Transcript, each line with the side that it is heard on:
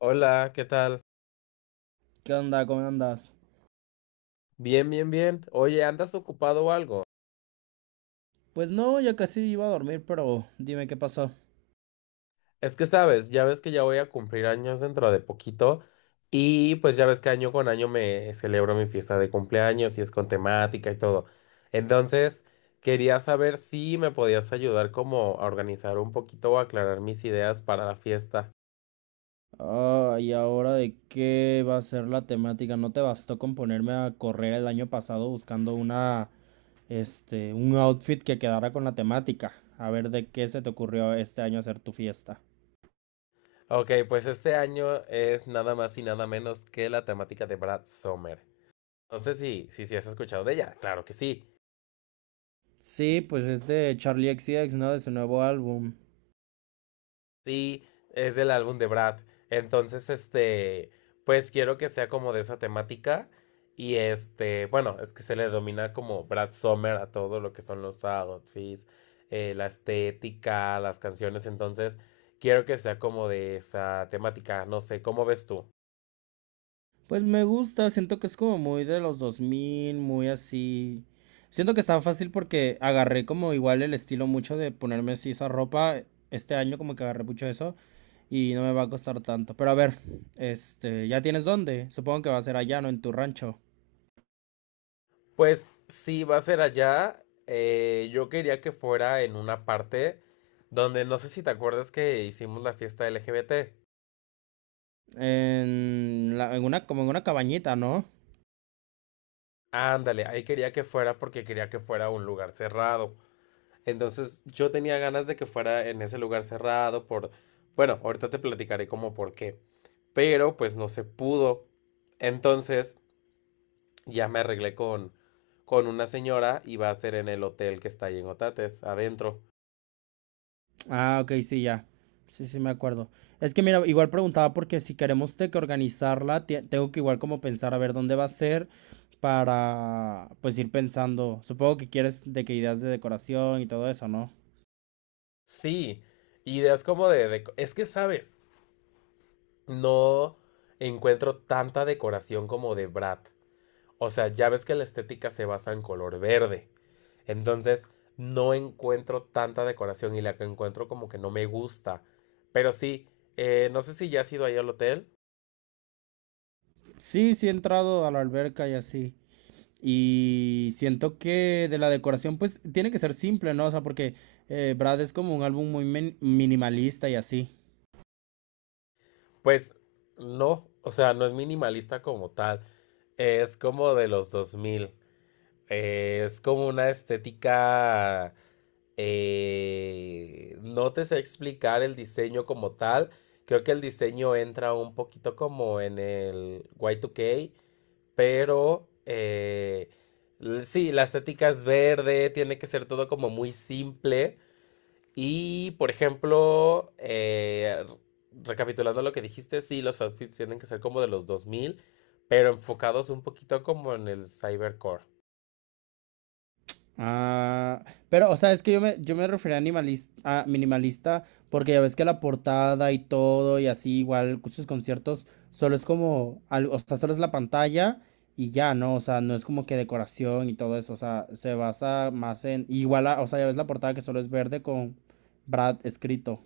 left: Hola, ¿qué tal?
right: ¿Qué onda? ¿Cómo andas?
left: Bien, bien, bien. Oye, ¿andas ocupado o algo?
right: Pues no, ya casi iba a dormir, pero dime qué pasó.
left: Es que sabes, ya ves que ya voy a cumplir años dentro de poquito y pues ya ves que año con año me celebro mi fiesta de cumpleaños y es con temática y todo. Entonces, quería saber si me podías ayudar como a organizar un poquito o aclarar mis ideas para la fiesta.
right: Ah, ¿y ahora de qué va a ser la temática? ¿No te bastó con ponerme a correr el año pasado buscando un outfit que quedara con la temática? A ver de qué se te ocurrió este año hacer tu fiesta.
left: Ok, pues este año es nada más y nada menos que la temática de Brad Sommer. No sé si has escuchado de ella, claro que sí.
right: Sí, pues es de Charlie XCX, ¿no? De su nuevo álbum.
left: Sí, es del álbum de Brad. Entonces, pues quiero que sea como de esa temática. Y este, bueno, es que se le domina como Brad Summer a todo lo que son los outfits, la estética, las canciones. Entonces, quiero que sea como de esa temática. No sé, ¿cómo ves tú?
right: Pues me gusta, siento que es como muy de los 2000, muy así. Siento que está fácil porque agarré como igual el estilo mucho de ponerme así esa ropa. Este año como que agarré mucho eso y no me va a costar tanto. Pero a ver, ¿ya tienes dónde? Supongo que va a ser allá, ¿no? En tu rancho.
left: Pues sí, va a ser allá. Yo quería que fuera en una parte donde no sé si te acuerdas que hicimos la fiesta LGBT.
right: En la, en una, como en una cabañita, ¿no?
left: Ándale, ahí quería que fuera porque quería que fuera un lugar cerrado. Entonces yo tenía ganas de que fuera en ese lugar cerrado Bueno, ahorita te platicaré como por qué. Pero pues no se pudo. Entonces ya me arreglé con una señora y va a ser en el hotel que está ahí en Otates, adentro.
right: Ah, ok, sí, ya. Sí, sí, me acuerdo. Es que mira, igual preguntaba porque si queremos de que organizarla, tengo que igual como pensar a ver dónde va a ser para pues ir pensando. Supongo que quieres de que ideas de decoración y todo eso, ¿no?
left: Sí, ideas como de... es que, ¿sabes? No encuentro tanta decoración como de Brat. O sea, ya ves que la estética se basa en color verde. Entonces, no encuentro tanta decoración y la que encuentro como que no me gusta. Pero sí, no sé si ya has ido ahí al hotel.
right: Sí, sí he entrado a la alberca y así. Y siento que de la decoración pues tiene que ser simple, ¿no? O sea, porque Brad es como un álbum minimalista y así.
left: Pues no, o sea, no es minimalista como tal. Es como de los 2000. Es como una estética... no te sé explicar el diseño como tal. Creo que el diseño entra un poquito como en el Y2K. Pero sí, la estética es verde, tiene que ser todo como muy simple. Y, por ejemplo, recapitulando lo que dijiste, sí, los outfits tienen que ser como de los 2000 pero enfocados un poquito como en el cybercore.
right: Ah, pero, o sea, es que yo me refería a, a minimalista porque ya ves que la portada y todo y así, igual sus conciertos, solo es o sea, solo es la pantalla y ya, ¿no? O sea, no es como que decoración y todo eso, o sea, se basa más en, igual, o sea, ya ves la portada que solo es verde con Brad escrito.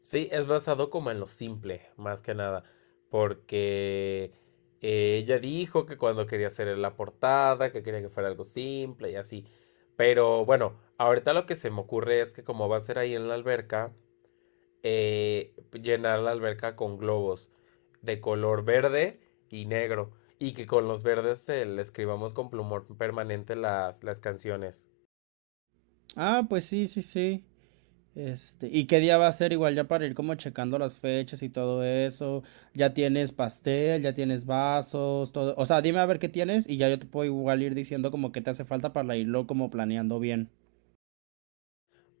left: Sí, es basado como en lo simple, más que nada, porque ella dijo que cuando quería hacer la portada, que quería que fuera algo simple y así. Pero bueno, ahorita lo que se me ocurre es que como va a ser ahí en la alberca, llenar la alberca con globos de color verde y negro, y que con los verdes le escribamos con plumón permanente las canciones.
right: Ah, pues sí, sí, sí. ¿Y qué día va a ser igual ya para ir como checando las fechas y todo eso? Ya tienes pastel, ya tienes vasos, todo. O sea, dime a ver qué tienes y ya yo te puedo igual ir diciendo como qué te hace falta para irlo como planeando bien.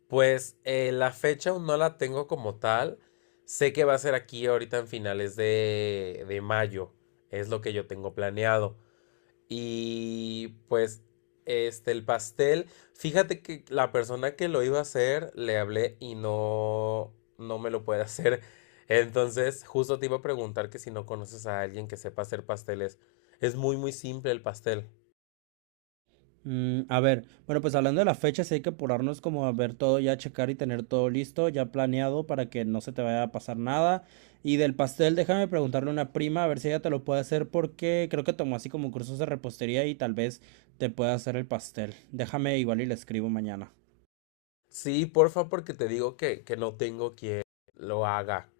left: Pues la fecha aún no la tengo como tal. Sé que va a ser aquí ahorita en finales de mayo. Es lo que yo tengo planeado. Y pues el pastel. Fíjate que la persona que lo iba a hacer, le hablé y no me lo puede hacer. Entonces, justo te iba a preguntar que si no conoces a alguien que sepa hacer pasteles. Es muy, muy simple el pastel.
right: Mm, a ver, bueno, pues hablando de la fecha, sí hay que apurarnos como a ver todo, ya checar y tener todo listo, ya planeado para que no se te vaya a pasar nada. Y del pastel, déjame preguntarle a una prima a ver si ella te lo puede hacer porque creo que tomó así como cursos de repostería y tal vez te pueda hacer el pastel. Déjame igual y le escribo mañana.
left: Sí, porfa, porque te digo que no tengo quien lo haga.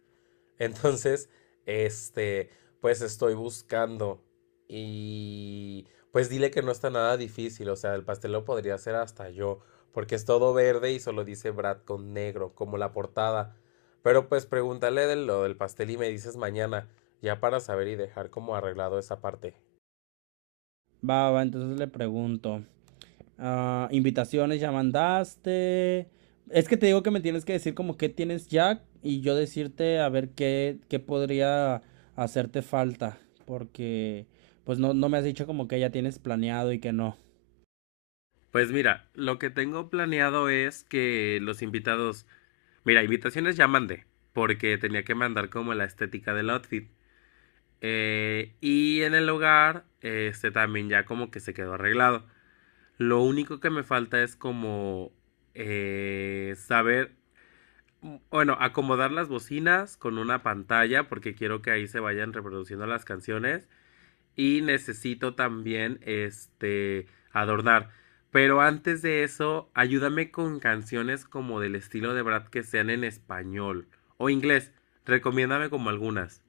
left: Entonces, este, pues estoy buscando y pues dile que no está nada difícil, o sea, el pastel lo podría hacer hasta yo, porque es todo verde y solo dice Brad con negro, como la portada. Pero pues pregúntale de lo del pastel y me dices mañana, ya para saber y dejar como arreglado esa parte.
right: Va, va, entonces le pregunto. Ah, invitaciones ya mandaste. Es que te digo que me tienes que decir como qué tienes ya y yo decirte a ver qué podría hacerte falta. Porque pues no, no me has dicho como que ya tienes planeado y que no.
left: Pues mira, lo que tengo planeado es que los invitados... Mira, invitaciones ya mandé, porque tenía que mandar como la estética del outfit. Y en el hogar, este también ya como que se quedó arreglado. Lo único que me falta es como saber, bueno, acomodar las bocinas con una pantalla porque quiero que ahí se vayan reproduciendo las canciones y necesito también este adornar. Pero antes de eso, ayúdame con canciones como del estilo de Brad que sean en español o inglés. Recomiéndame como algunas.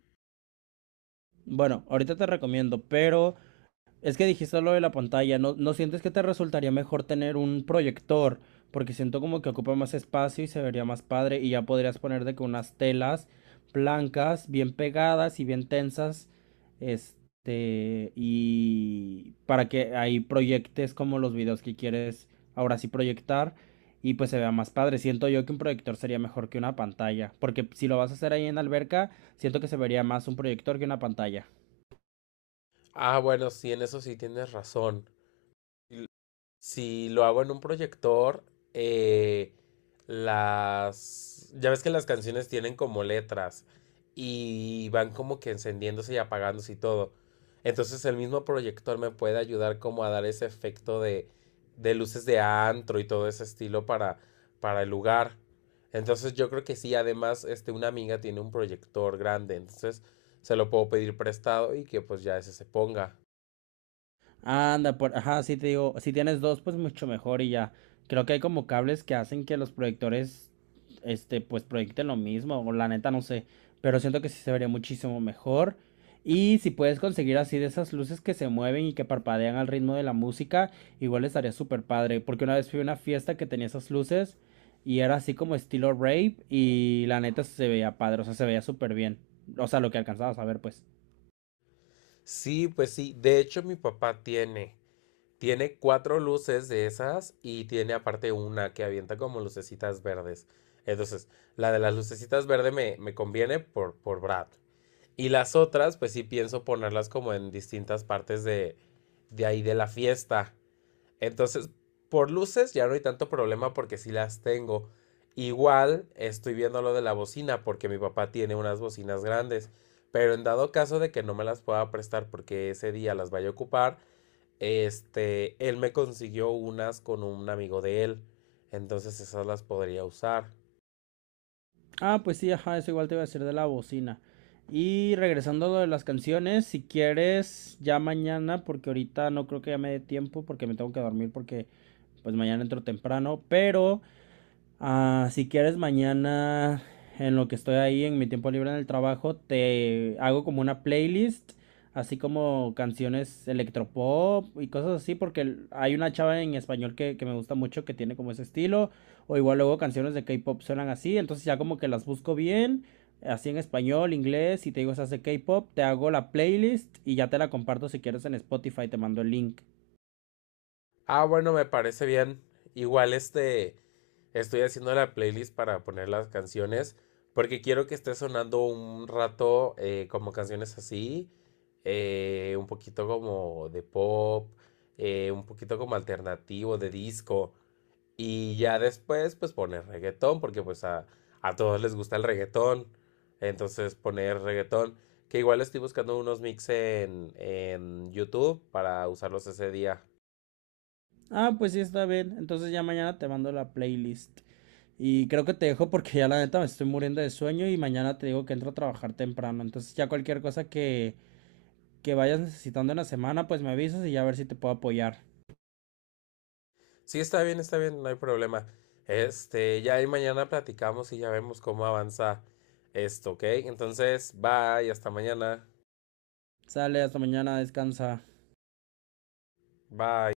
right: Bueno, ahorita te recomiendo, pero es que dijiste lo de la pantalla, ¿no sientes que te resultaría mejor tener un proyector? Porque siento como que ocupa más espacio y se vería más padre y ya podrías poner de que unas telas blancas, bien pegadas y bien tensas, y para que ahí proyectes como los videos que quieres ahora sí proyectar y pues se vea más padre. Siento yo que un proyector sería mejor que una pantalla, porque si lo vas a hacer ahí en la alberca, siento que se vería más un proyector que una pantalla.
left: Ah, bueno, sí, en eso sí tienes razón. l- si lo hago en un proyector, eh, las... Ya ves que las canciones tienen como letras y van como que encendiéndose y apagándose y todo. Entonces el mismo proyector me puede ayudar como a dar ese efecto de luces de antro y todo ese estilo para el lugar. Entonces yo creo que sí, además, una amiga tiene un proyector grande, entonces se lo puedo pedir prestado y que pues ya ese se ponga.
right: Ajá, sí te digo, si tienes dos, pues mucho mejor y ya. Creo que hay como cables que hacen que los proyectores, pues proyecten lo mismo, o la neta no sé, pero siento que sí se vería muchísimo mejor. Y si puedes conseguir así de esas luces que se mueven y que parpadean al ritmo de la música, igual estaría súper padre, porque una vez fui a una fiesta que tenía esas luces y era así como estilo rave y la neta se veía padre, o sea, se veía súper bien, o sea, lo que alcanzabas a ver, pues.
left: Sí, pues sí. De hecho, mi papá tiene. Tiene 4 luces de esas y tiene aparte una que avienta como lucecitas verdes. Entonces, la de las lucecitas verdes me conviene por Brad. Y las otras, pues sí pienso ponerlas como en distintas partes de ahí de la fiesta. Entonces, por luces ya no hay tanto problema porque sí las tengo. Igual estoy viendo lo de la bocina porque mi papá tiene unas bocinas grandes. Pero en dado caso de que no me las pueda prestar porque ese día las vaya a ocupar, él me consiguió unas con un amigo de él. Entonces esas las podría usar.
right: Ah, pues sí, ajá, eso igual te iba a decir de la bocina. Y regresando a lo de las canciones, si quieres, ya mañana, porque ahorita no creo que ya me dé tiempo, porque me tengo que dormir, porque pues mañana entro temprano, pero ah, si quieres, mañana, en lo que estoy ahí, en mi tiempo libre en el trabajo, te hago como una playlist, así como canciones electropop y cosas así, porque hay una chava en español que me gusta mucho que tiene como ese estilo, o igual luego canciones de K-pop suenan así, entonces ya como que las busco bien, así en español, inglés, y te digo esas de K-pop, te hago la playlist y ya te la comparto si quieres en Spotify, te mando el link.
left: Ah, bueno, me parece bien. Igual estoy haciendo la playlist para poner las canciones. Porque quiero que esté sonando un rato como canciones así. Un poquito como de pop. Un poquito como alternativo, de disco. Y ya después, pues poner reggaetón, porque pues a todos les gusta el reggaetón. Entonces poner reggaetón, que igual estoy buscando unos mix en YouTube para usarlos ese día.
right: Ah, pues sí, está bien. Entonces ya mañana te mando la playlist. Y creo que te dejo porque ya la neta me estoy muriendo de sueño y mañana te digo que entro a trabajar temprano. Entonces ya cualquier cosa que vayas necesitando en la semana, pues me avisas y ya a ver si te puedo apoyar.
left: Sí, está bien, no hay problema. Este, ya ahí mañana platicamos y ya vemos cómo avanza esto, ¿ok? Entonces, bye, hasta mañana.
right: Sale, hasta mañana, descansa.
left: Bye.